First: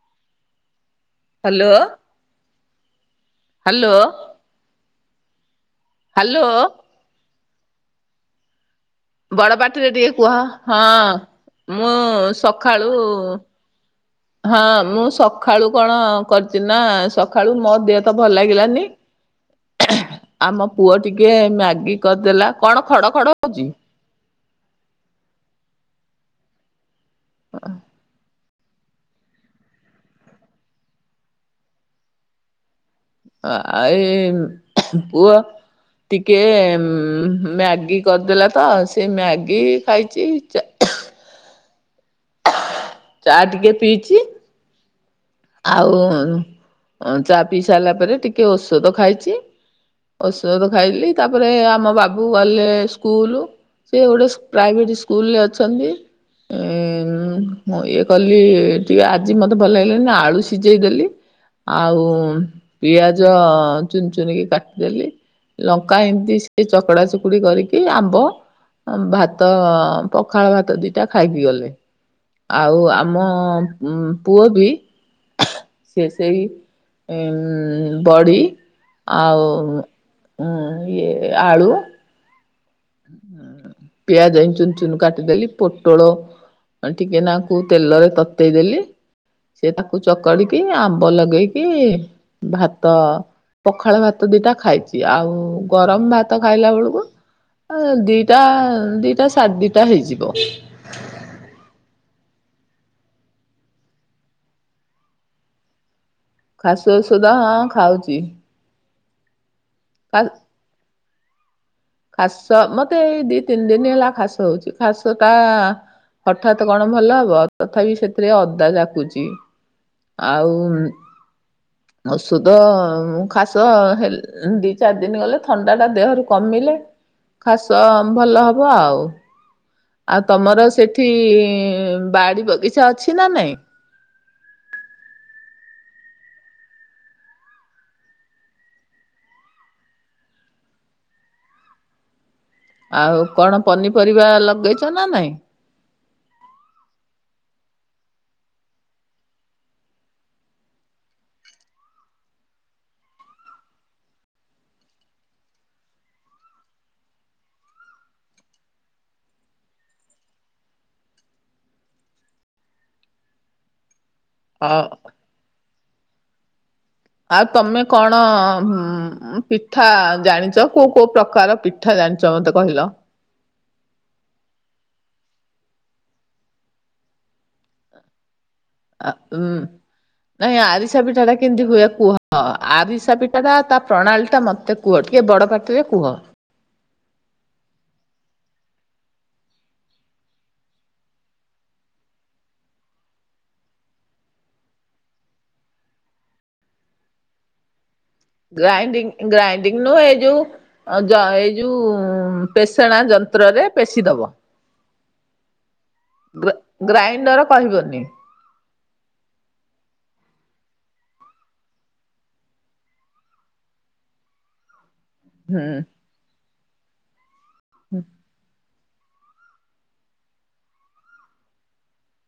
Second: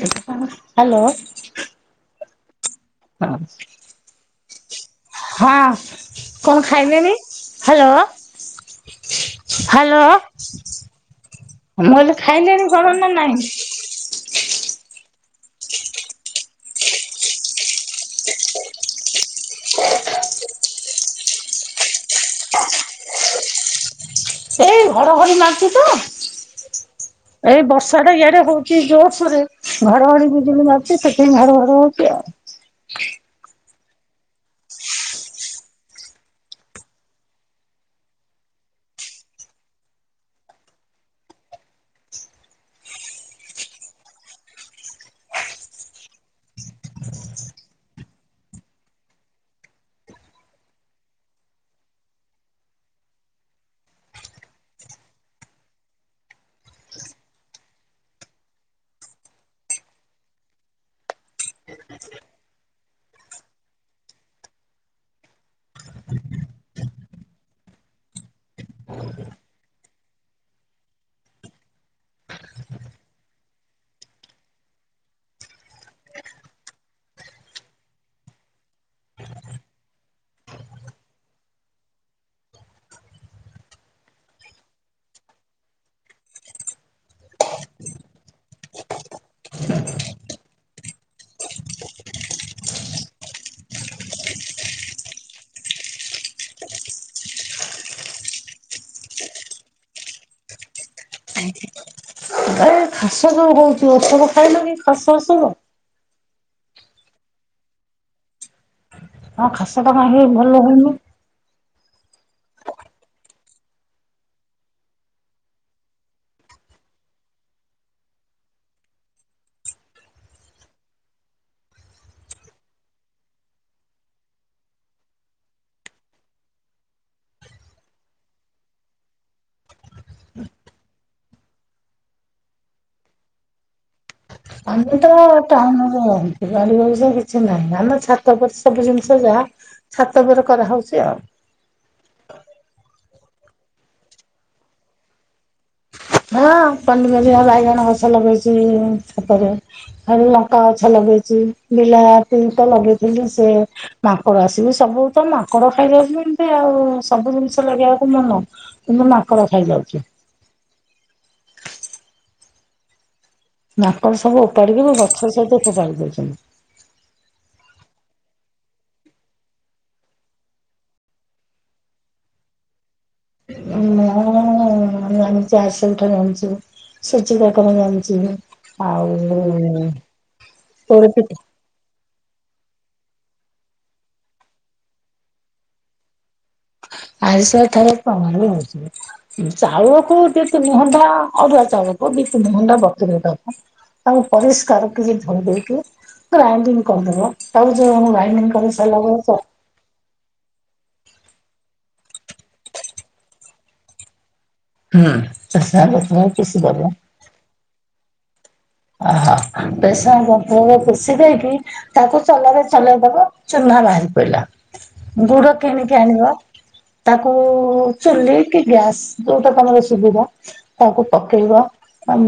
Hello. Hello. Hello ହ ହଁ କଣ ହ୍ୟାଲୋ ଖାଇଲେନି? ହ୍ୟାଲୋ। ବଡ ପାଟିରେ ହ୍ୟାଲୋ ଟିକେ କୁହ ହଁ। ମୁଁ ମୁଁ କହିଲି ଖାଇଲେଣି ସକାଳୁ କଣ ନା ନାଇଁ? ହଁ ମୁଁ ସଖାଳୁ କଣ କରିଛି ନା ସଖାଳୁ ମୋ ଦେହ ତ ଭଲ ଲାଗିଲାନି। ଆମ ପୁଅ ଟିକେ ମ୍ୟାଗି କରିଦେଲା କଣ ଖଡ ଖଡ ହଉଛି? ଏଇ ଘଡ଼ଘଡ଼ି ମାରୁଛି ତ ଏଇ ବର୍ଷା ଟା ଇଆଡେ ହଉ ଚି ଜୋର ସୋରେ ଘଡଘଡି ବିଜୁଳି ମାଗଛି ସେଥିାଇଁ ଘଡଘାଡ ହଉଛି ଆଉ। ଆ ଏଇ ପୁଅ ଟିକେ ମ୍ୟାଗି କରିଦେଲା ତ ସେ ମ୍ୟାଗି ଖାଇଛି ଚା ଚା ଟିକେ ପିଇଛି। ଆଉ ଚା ପିଇ ସାରିଲା ପରେ ଟିକେ ଔଷଦ ଖାଇଛି। ଔଷଧ ଖାଇଲି ତାପରେ ଆମ ବାବୁ ଗଲେ ସ୍କୁଲୁ ସେ ଗୋଟେ ସ ପ୍ରାଇଭେଟ ସ୍କୁଲରେ ଅଛନ୍ତି। ଉ ମୁଁ ଇଏ କଲି ଟିକେ ଆଜି ମତେ ଭଲ ଲାଗିଲାନି ଆଳୁ ସିଜେଇ ଦେଲି ଆଉ ପିଆଜ ଚୁନ ଚୁନ କି କାଟିଦେଲି ଲଙ୍କା ଏମିତି ସେ ଚକଡା ଚକୁଡି କରିକି ଆମ୍ବ ଅ ଭାତ ପଖାଳ ଭାତ ଦିଟା ଖାଇକି ଗଲେ। ଆଉ ଆମ ଉଁ ପୁଅ ବି ସିଏ ସେଇ ଉଁ ବଡି ଆଉ ଉଁ ଇଏ ଆଳୁ ପିଆଜ ଏ ଚୁନ ଚୁନ କାଟ ଦେଲି ପୋଟୋଳ ଉଁ ଟିକେ ନା କୁ ତେଲରେ ତତେଇ ଦେଲି। ସେ ତାକୁ ଚକଡିକି ଆମ୍ବ ଲଗେଇକି ଭାତ ପଖାଳ ଭାତ ଦିଟା ଖାଇଛି ଆଉ ଗରମ ଭାତ ଖାଇଲା ବେଳକୁ ଉଁ ଦିଟା ଦିଟା ସାଢେ ଦିଟା ହେଇଯିବ। [unintelligible] ଏ ଖାସ ଯୋଉ ହଉଚି ଓଷଦ ଖାଇଲନି ଖାସ ଓସଦ। ଖାସ ଔଷଧ ହଁ ଖାଉଛି। ମୋ ଖାସ ଟା କାଇ ଭଲ ହଉନି? ଖାସ ମତେ ଏଇ ଦି ତିନି ଦିନ ହେଲା ଖାସ ହଉଛି ଖାସ ଟା ହଠାତ୍ କଣ ଭଲ ହବ ତଥାପି ସେଥିରେ ଅଦା ଜାକୁଛି। ଆଉ ଔଷଧ ଖାସ ହେ ଉ ଦି ଚାରି ଦିନ ଗଲେ ଥଣ୍ଡା ଟା ଦେହରୁ କମିଲେ ଖାସ ଭଲ ହବ ଆଉ। ଆଉ ତମର ସେଠି ବାଡି ବଗିଚା ଅଛି ନା ନାଇଁ? ଆମେ ତ ଟାଉନ ରେ ରହୁଛୁ ବାଡ଼ି ବଗିଚା କିଛି ନାହିଁ ଆମେ ଛାତ ଉପରେ ସବୁ ଜିନିଷ ଯାହା ଛାତ ଉପରେ କରାହେଉଛି ଆଉ। ଆଉ କଣ ପନିପରିବା ଲଗେଇଛ ନା ନାଇଁ? ହଁ ପନିପରିବା ବାଇଗଣ ଗଛ ଲଗେଇଛି ଛାତରେ। ଖାଲି ଲଙ୍କା ଗଛ ଲଗେଇଛି ବିଲାତି ତ ଲଗେଇଥିଲି ସେ ମାଙ୍କଡ ଆସିକି ସବୁ ତ ମାଙ୍କଡ ଖାଇଦଉଛନ୍ତି ଆଉ ସବୁ ଜିନିଷ ଲଗେଇବାକୁ ମନ। କିନ୍ତୁ ମାଙ୍କଡ଼ ଖାଇଯାଉଛି। ମାଙ୍କଡ଼ ସବୁ ଅ ଓପାଡିିକି ଗଛ ସହିତ ଫୋପାଡି ଦଉଛନ୍ତି। ଆଉ ତମେ କଣ ହୁଁ ପିଠା ଜାଣିଛ କୋଉ କୋଉ ପ୍ରକାର ପିଠା ଜାଣିଛ ମତେ କହିଲ? ମୁଁ ଉଁ [unintelligible] ଆଛୁ ଛିଚିଡ଼ା କଣ ଜନିଛି। ଆ ଉୁଁ ନାଇଁ ଆରିଷା ପୋଡ଼ ପିଠା ପିଠାଟା କେମିତି ହୁଏ କୁହ? ହଁ ଆରିସା ପିଠା ଟା ତା ପ୍ରଣାଳୀ ଟା ମତେ କୁହ ଟିକେ ବଡ଼ ପାଟିରେ କୁହ? ଆଇଶା ଏଥର କମି ଯାଇଛି ବା [unintelligible] ଚାଉଳକୁ ଦୁଇତିନି ଘଣ୍ଟା ଅରୁଆ ଚାଉଳକୁ ଦୁଇତିନି ଘଣ୍ଟା ବତୁରେଇ ଦବ। ତାଉ ପରିଷ୍କାର କି ଧୋଇ ଦେଇେଇକି ଗ୍ରାଣ୍ଡିଂ କରିଦେବ ତାକୁ ଯୋଉ ଗ୍ରଣ୍ଡିଂ କରିସାରିଲା ପରେ ଚା ଇନୋ ଏ ଯୁ ଅଯ ଏଇ ଯୋଉ ପେଷଣା ଯନ୍ତ୍ରରେ ପେଶି ଦବ। ହୁଁ ପେଷଣା ଯନ୍ତ୍ର ରେ ଗ୍ରା ପେଶୀ ଦେବ। ଗ୍ରାଇଣ୍ଡର କହିବନି। ଓହୋ ପେସେଣା ଯନ୍ତ୍ ରେ ପେଶୀ ଦେଇକି ତାକୁ ଚଲାରେ ଚଲେଇ ଦବ ଚୁନା ବାହାରି ପଡିଲା ଗୁଡ ହୁଁ କିଣିକି ଆଣିବ। ତାକୁ ହୁଁ ଚୁଲି କି ଗ୍ୟାସ ଯୋଉଟା ତମର ସୁବିଧା ତାକୁ ପକେଇବ। ତାମ୍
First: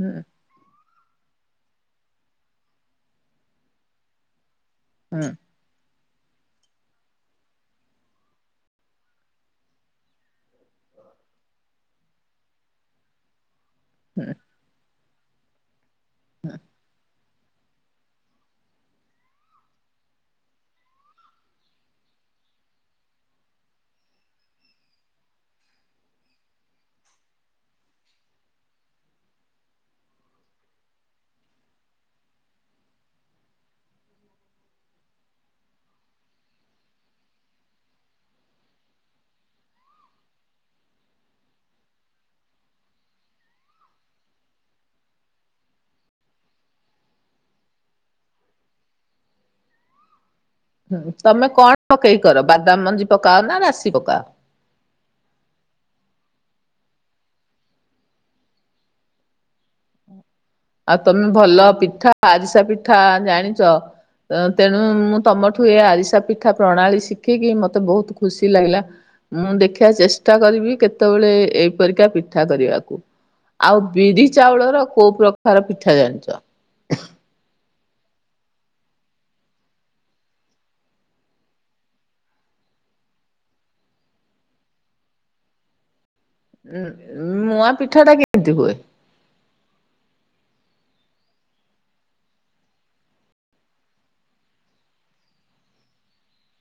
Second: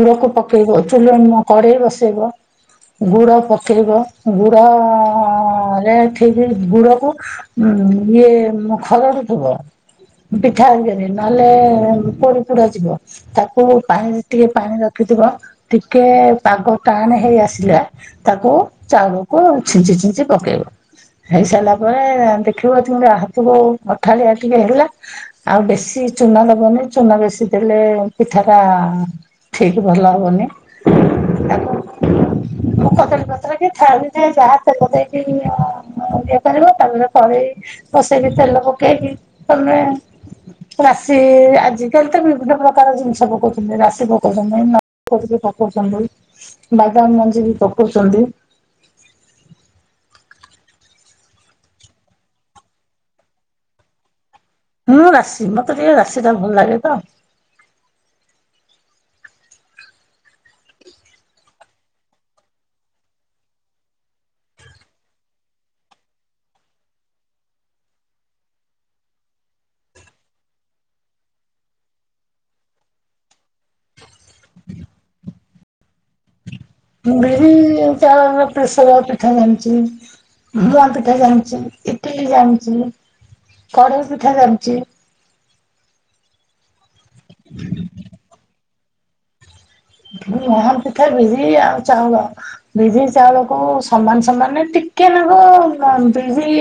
ହୁଁ ପକ୍ ଚୁଲ ନୂଆ କଡ଼େଇ ବସେଇବ ଗୁଡ଼ ପକେଇବ ଗୁଡ଼ ଅଁ ଅଁ ଅଁ ହୁଁ ଅଁ ଅଁ ରେ ଠିକ୍ ଗୁଡ଼ାକୁ ଉଁ ଇଏ ଖରଡୁଥିବ। ପିଠା ଆଙ୍ଗରେ ନହେଲେ ପୋଡ଼ି ପୋଡ଼ା ଯିବ ତା କୁ ପାଣିରେ ହୁଁ ଟିକେ ପାଣି ରଖିଥିବ ଟିକେ ପାଗ ଟାଣ ହେଇ ଆସିଲେ। ତାକୁ ଚାଉଳକୁ ଛିଞ୍ଚି ଛିଞ୍ଚି ପକେଇବ। ହେଇସାରିଲା ପରେ ଦେଖିବ ତମତି ହାତକୁ ଅଠାଳିଆ ଟିକେ ହେଲା ଆଉ ବେଶୀ ଚୁନା ଦବନି ଚୁନା ବେଶୀ ଦେଲେ ପିଠ ଟା ଠିକ ଭଲ ହବନି ତାକୁ କଦଳୀ ପତ୍ର କି ଥାଳି ଟେ ଯାହା ତେଲ ଦେଇକି ଇଏ କରିବ ତାପରେ କରେଇ କସେଇକି ତେଲ ପକେଇକି ତମେ ରାଶି ଆଜିକାଲି ତ ବିଭିନ୍ନ ପ୍ରକାର ଜିନିଷ ପକଉଛନ୍ତି ରାଶି ପକଉଛନ୍ତି ଇଏ କରିକି ପକଉଛନ୍ତି ବାଇଦାମ ମଞ୍ଜି ବି ପକଉଛନ୍ତି ହୁଁ ତମେ କଣ ପକେଇକର ବାଦାମ ମଞ୍ଜି ପକାଅ ନା ରାଶି ପକାଅ? ମୁଁ ରାଶି ମତେ ଟିକେ ରାଶିଟା ଭଲ ଲାଗେ ତ। ଆଉ ତମେ ଭଲ ପିଠା ଆରିସା ପିଠା ଜାଣିଛ? ତେଣୁ ମୁଁ ତମଠୁ ଏ ଆରିସା ପିଠା ପ୍ରଣାଳୀ ଶିଖିକି ମତେ ବହୁତ ଖୁସି ଲାଗିଲା। ମୁଁ ଦେଖିବା ଚେଷ୍ଟା କରିବି କେତେବେଳେ ଏଇପରିକା ପିଠା କରିବାକୁ? ଆଉ ବିରି ଚାଉଳର କୋଉ ପ୍ରକାର ପିଠା ଜାଣିଛ? ମୁ ବିରି ଚାଉଳ ପ୍ରେସର ପିଠା ଜାଣିଛି? ମୁଁଆ ପିଠା ଜାଣିଛି ଇଟିଲି ଜାଣିଛି କଢେଇ ପିଠା ଜାଣିଛି? ଉଁ ମୂଆଁ ପିଠାଟା କେମତି ହଏ? ମୂଆ ପିଠା ବିରି ଆଉ ଚାଉଳ ବିରି ଚାଉଳକୁ ସମାନ ସମାନ ଟିକେ ନାକୁ ବିରି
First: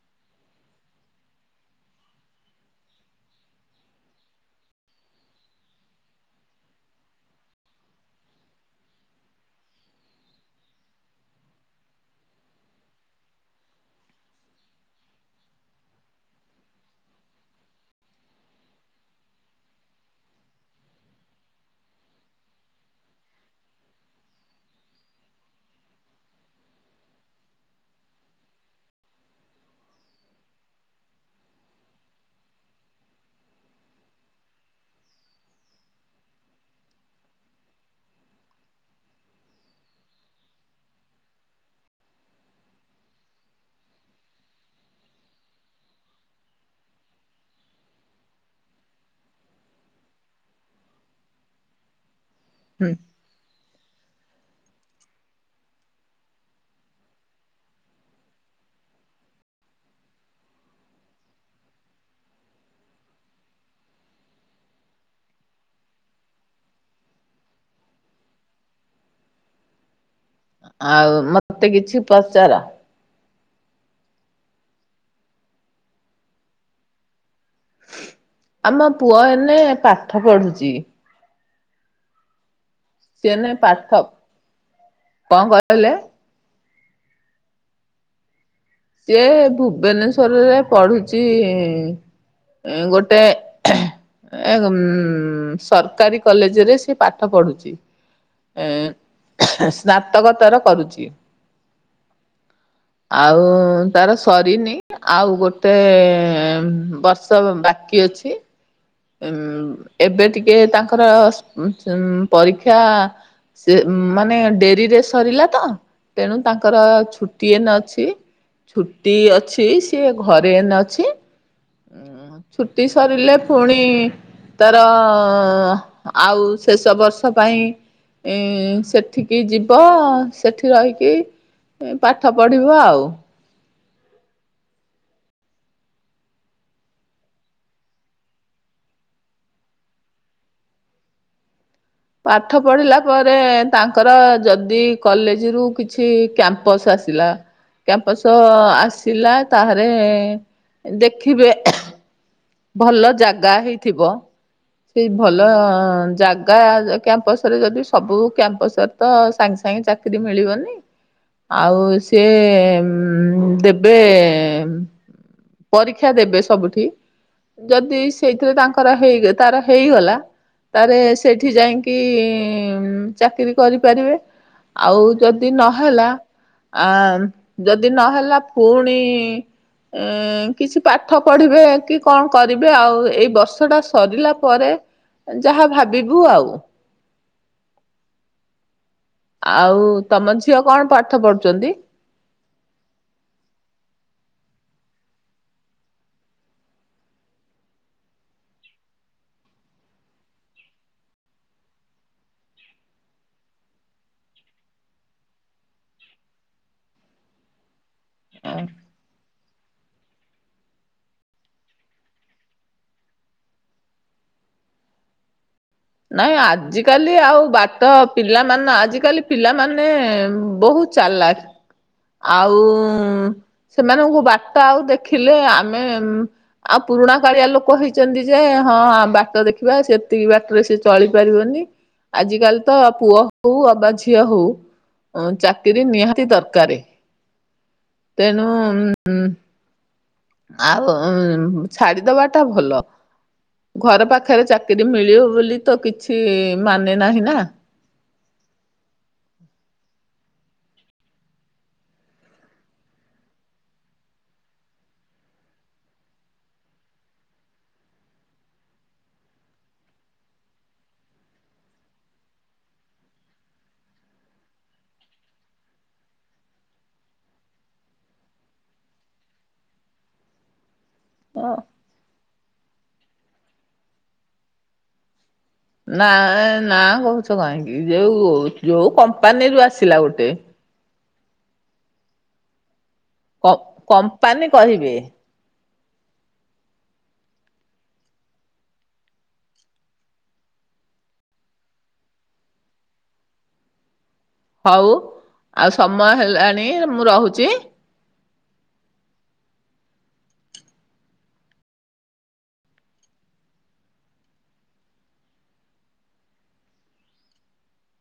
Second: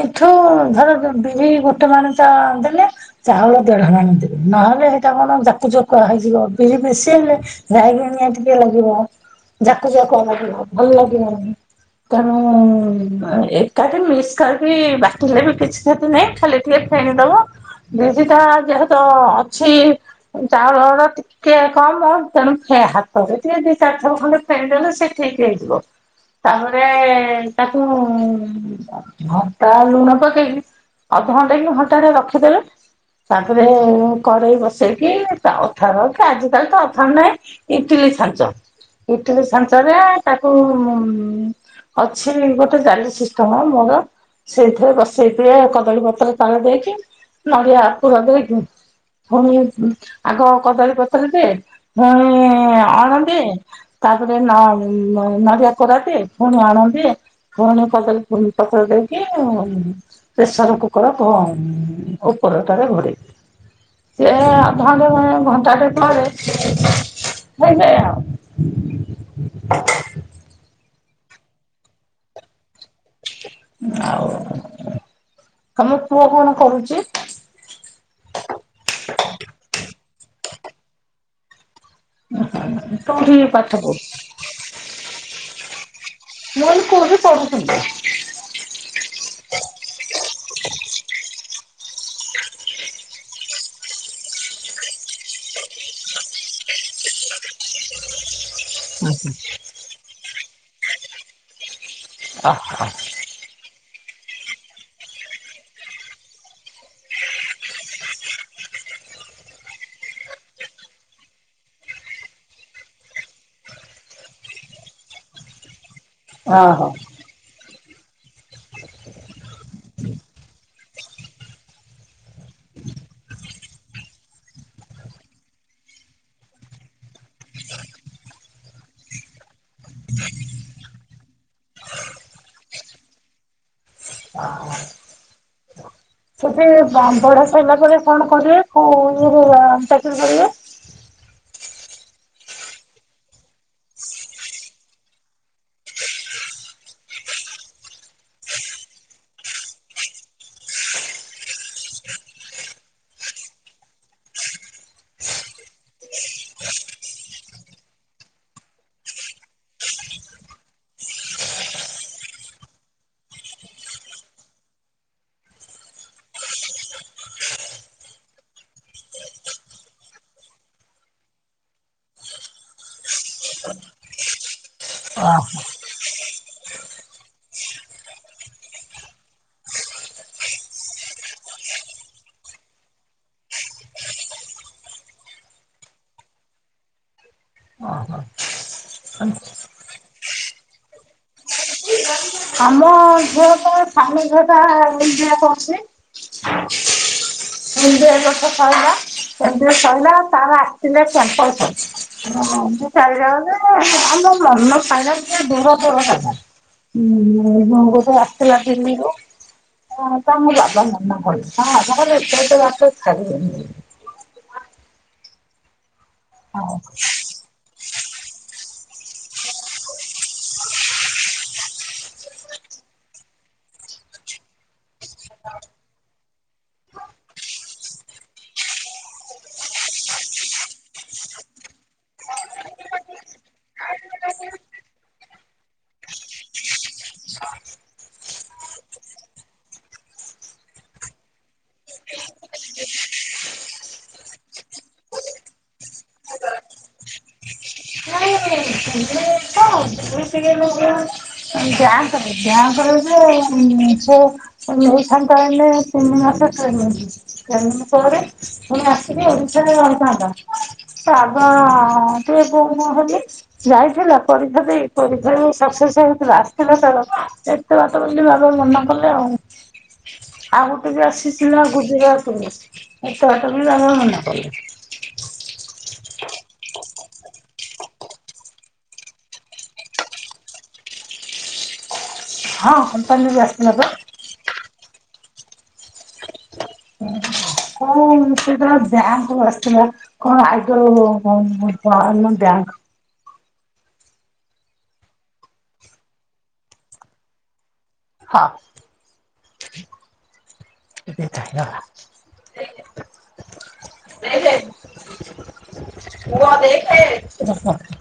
ଏଇଠୁ ଧର ବିିରି ଗୋଟେ ମାଣ ତ ଦେଲେ ଚାଉଳ ଦେଢ ମାଣ ଦେବେ ନହେଲେ ସେଇଟା କଣ ଯାକୁ ଯାକୁଆ ହେଇଯିବ ବିିରି ବେ ହେଲେ ଯାଇକ ନିଆ ଟିକେ ଲାଗିବ ଯାକୁ ଯାକୁ ଲାଗିବ ଭଲ ଲାଗିବନି। ତେଣୁ ଏକାଠି ମିସ୍ କରିକି ବାଟିଲେ ବି କିଛି କ୍ଷତି ନାହିଁ ଖାଲି ଟିକେ ଫେଣିଦବ। ଵିରିଟା ଯେହେତୁ ଅଛି ଚାଉଳର ଟିକେ କମ ଆଉ ତମେ ଫୟ ହାତ ଟିକେ ଦି ଚାରି ଥର ଖଣ୍ଡେ ଫେଣି ଦେଲେ ସେ ଠିକ ହେଇଯିବ। ତାପରେ ତାକୁ ଘଣ୍ଟା ଲୁଣ ପକେଇକି ଅଧ ଘଣ୍ଟା କି ଘଣ୍ଟାଟେ ରଖିଦେବେ। ତାପରେ କଡ଼େଇ ବସେଇକି ଚାଉଠ ରକି ଆଜି ତାହାଲେ ତ ଦରକାର୍ ନାଇ ଇଟିଲି ଛାଞ୍ଚ। ଈଟିଲି ଛାଞ୍ଚରେ ତାକୁ ଅଛି ଗୋଟେ ଜାଲି ସିଷ୍ଟମ ମୋର ସେଇଥିରେ ବସେଇକି କଦଳୀପତ୍ର ତାଳ ଦେଇକି ନଡିଆ ପୁର ଦେଇକି ପୁଣି ଆଗ କଦଳୀ ପତରରେ ପୁଣି ହୁଁ। ଅଣ ତାପରେ ନଡିଆ କୋରା ଦେ ପୁଣି ଆଣ ଦେ ପୁଣି କଦଳି ପତର ଦେଇକି ଆ ପ୍ରେସର କୁକର ଥୋ ଉପରଟାରେ ଘୋରେଇକି। ସେ ଅଧ ଘଣ୍ଟା ଘଣ୍ଟାଟେ ପରେ ହେଇଯାଏ ଆଉ ଆଉ ମତେ କିଛି ପଚାର? ଆଉ ତମ ପୁଅ କଣ କରୁଛି? ଆମ ପୁଅ ଏନେ ପାଠ ପଢୁଛି। ଓ ସିଏ କୋଉଥିକି ଏନେ ପାଠ ପଢୁଛି? କଣ କହିଲେ? [inaudible] ସିଏ ଭୁବନେଶ୍ଵରରେ ପଢୁଛି। ଗୋଟେ ଏ ଗମ୍ ସରକାରୀ କଲେଜରେ ସେ ପାଠ ପଢୁଛି। ଏ ସ୍ନାତକୋତର କରୁଛି। ଅ ହ। ଆଉ ମୁ ତାର ସରିନି ଆଉ ଗୋଟେ ବର୍ଷ ବାକି ଅଛି। ଉ ଏବେ ଟିକେ ତାଙ୍କର ପରୀକ୍ଷା ସେ ମାନେ ଡେରିରେ ସରିଲା ତ ତେଣୁ ତାଙ୍କର ଓହୋ। ଛୁ ଇଏନ ଅଛି ଛୁଟି ଅଛି ସିଏ ଘରେନ ଅଛି। ଉଁ ଛୁଟି ସରିଲେ- ପୁଣି ତାର ଆଉ ଶେଷ ବର୍ଷ ପାଇଁ- ଏ ସେଠିକି ବି - ପ ସେଠି ରହିକି ପାଠ ପଢିବ ଆଉ। [unintelligible] ସେଠି ପଢା ସରିଲା ପରେ କଣ କରିବେ କୋଉ ଇଏରେ ଚାକିରି କରିବେ। ପାଠ ପଢିଲା ପରେ ତାଙ୍କର ଯଦି କଲେଜ ରୁ କିଛି କ୍ୟାମ୍ପସ ଆସିଲା। କ୍ୟାମ୍ପସ ଆସିଲା ତାହେଲେ ଦେଖିବେ। ଭଲ ଜାଗା ହେଇଥିବ। ସେଇ ଭଲ ଜାଗା କ୍ୟାମ୍ପସରେ ଯଦି ସବୁ କ୍ୟାମ୍ପସରେ- ତ ସାଙ୍ଗେ ସାଙ୍ଗେ ଚାକିରି ମିଳିବନି। ଆଉ ସିଏ ଦେବେ। ପରୀକ୍ଷା ଦେବେ ସବୁଠି। ଯଦି ସେଇଥିରେ ତାଙ୍କର ହେଇ ତାର ହେଇଗଲା। ତାରେ ସେଠି ଯାଇଁକି ଚାକିର କରିପାରିବେ। ଆଉ ଯଦି ଓହୋ। ନହେଲା ଆ ଯଦି ନହେଲା ପୁଣି ଉଁ କିଛି ପାଠ ପଢିବେ କି କଣ କରିବେ ଆଉ ଏଇ ବର୍ଷଟା ସରିଲା ପରେ। ଯାହା ଭାବିବୁ ଆଉ। [unintelligible] ଆଉ ତମ ଝିଅ କଣ ପାଠ ପଢୁଛନ୍ତି? ଆମ ଝିଅ ତ ସାନ ଝିଅଟା ଏମ୍ବିଏ କରୁଛି। ଏମ୍ବିଏ ଏ ବର୍ଷ ସଇଲା। ଏମ୍ବିଏ ସଇଲା ତାର ଆସିଥିଲା କ୍ୟାମ୍ପସ୍। ସିଏ ଚାଲିଯାଉଛି ଆମର ମନ ଫାଇନାଲ ଟିକେ ଦୂର ଦୂର ହେଲା। ଉଁ, ହୁଁ। ସିଏ ଆସିଥିଲା ଦିଲ୍ଲୀରୁ ହଁ ତାଙ୍କ ବାବା ମନା କଲେ। ତା ବାବା କହିଲେ ନାଇଁ ତା ବାପା ଛାଡ଼ିବେନି। ନାଇଁ ଆଜିକାଲି ଆଉ ବାକି ତ ପିଲାମାନେ ଆଜିକାଲି ପିଲାମାନେ ବହୁତ ଚାଲାକ୍। ଆଉ ସେମାନଙ୍କୁ ବାଟ ଆଉ ଦେଖିଲେ ଆମେ ଆଉ ପୁରୁଣା କାଳିଆ ଲୋକ ହେଇଛନ୍ତି ଯେ ହଁ ବାଟ ଦେଖିବା ସେତିକି ବାଟ। ସେ ଚଳି ପାରିବନି। ଆଜିିକାଲି ତ ପୁଅ ହଉ ଅବା ଝିଅ ହଉ ଅଁ ଚାକିରି ନିହାତି ଦରକାର। [unintelligible] ତେଣୁ ଉଁ ଉଁ। ଆଉ ଛାଡିଦବା ଟା ଭଲ। ଘର ପାଖରେ ଚାକିରି ମିଳିବ ବୋଲି ତ କିଛି ମାନେ ନାହିଁ ନା। [unintelligible] [unintelligible] ଏନେ ଆଙ୍କର ଏନେ ତିନି ମାସ ଟ୍ରେନିଂ। ଟ୍ରେନିଂ ପରେ ପୁଣି ଆସିବେ ଓଡିଶାରେ ରହିଥାନ୍ତା। ତା ବାପା ଆଗୁଆ ତୁ ଏ କହିଲେ। ଯାଇଥିଲ ପରୀକ୍ଷା ଦେଇ। ପରୀକ୍ଷାରେ ସକ୍ସେସ୍ ହେଉଥିଲା। ଆସିଥିଲା ତାର ଏତେ ବାଟ ବୋଲି ବାବା ମନା କଲେ ଆଉ। [unintelligible] ଆଉ ଗୋଟେ ବି ଆସିଥିଲା ଗୁଜୁରାଟରୁ ଏତେ ବାଟ ବି ବାବା ମନା କଲେ। ନା ନା କହୁଛ କାହିଁକି ଯୋଉ ଯୋଉ କମ୍ପାନୀରୁୁ ଆସିଲା ଗୋଟେ ହଁ କମ୍ପାନୀରୁ କ ଆସିଥିଲା ପା କମ୍ପାନୀ କହିବେ। କଣ ସେଟା ଯାହା ହଉ ଆସିଥିଲା। କଣ ଆଇଯଉ କଣନ ବ୍ୟାଙ୍କ। ହଉ ଆଉ ସମୟ ହେଲାଣି ମୁଁ ରହୁଛି। ହଁ ଏତେ ଖାଇଗଲା ଦେଖେ। ଦେଖେ, ପୁଅ ଦେଖେ।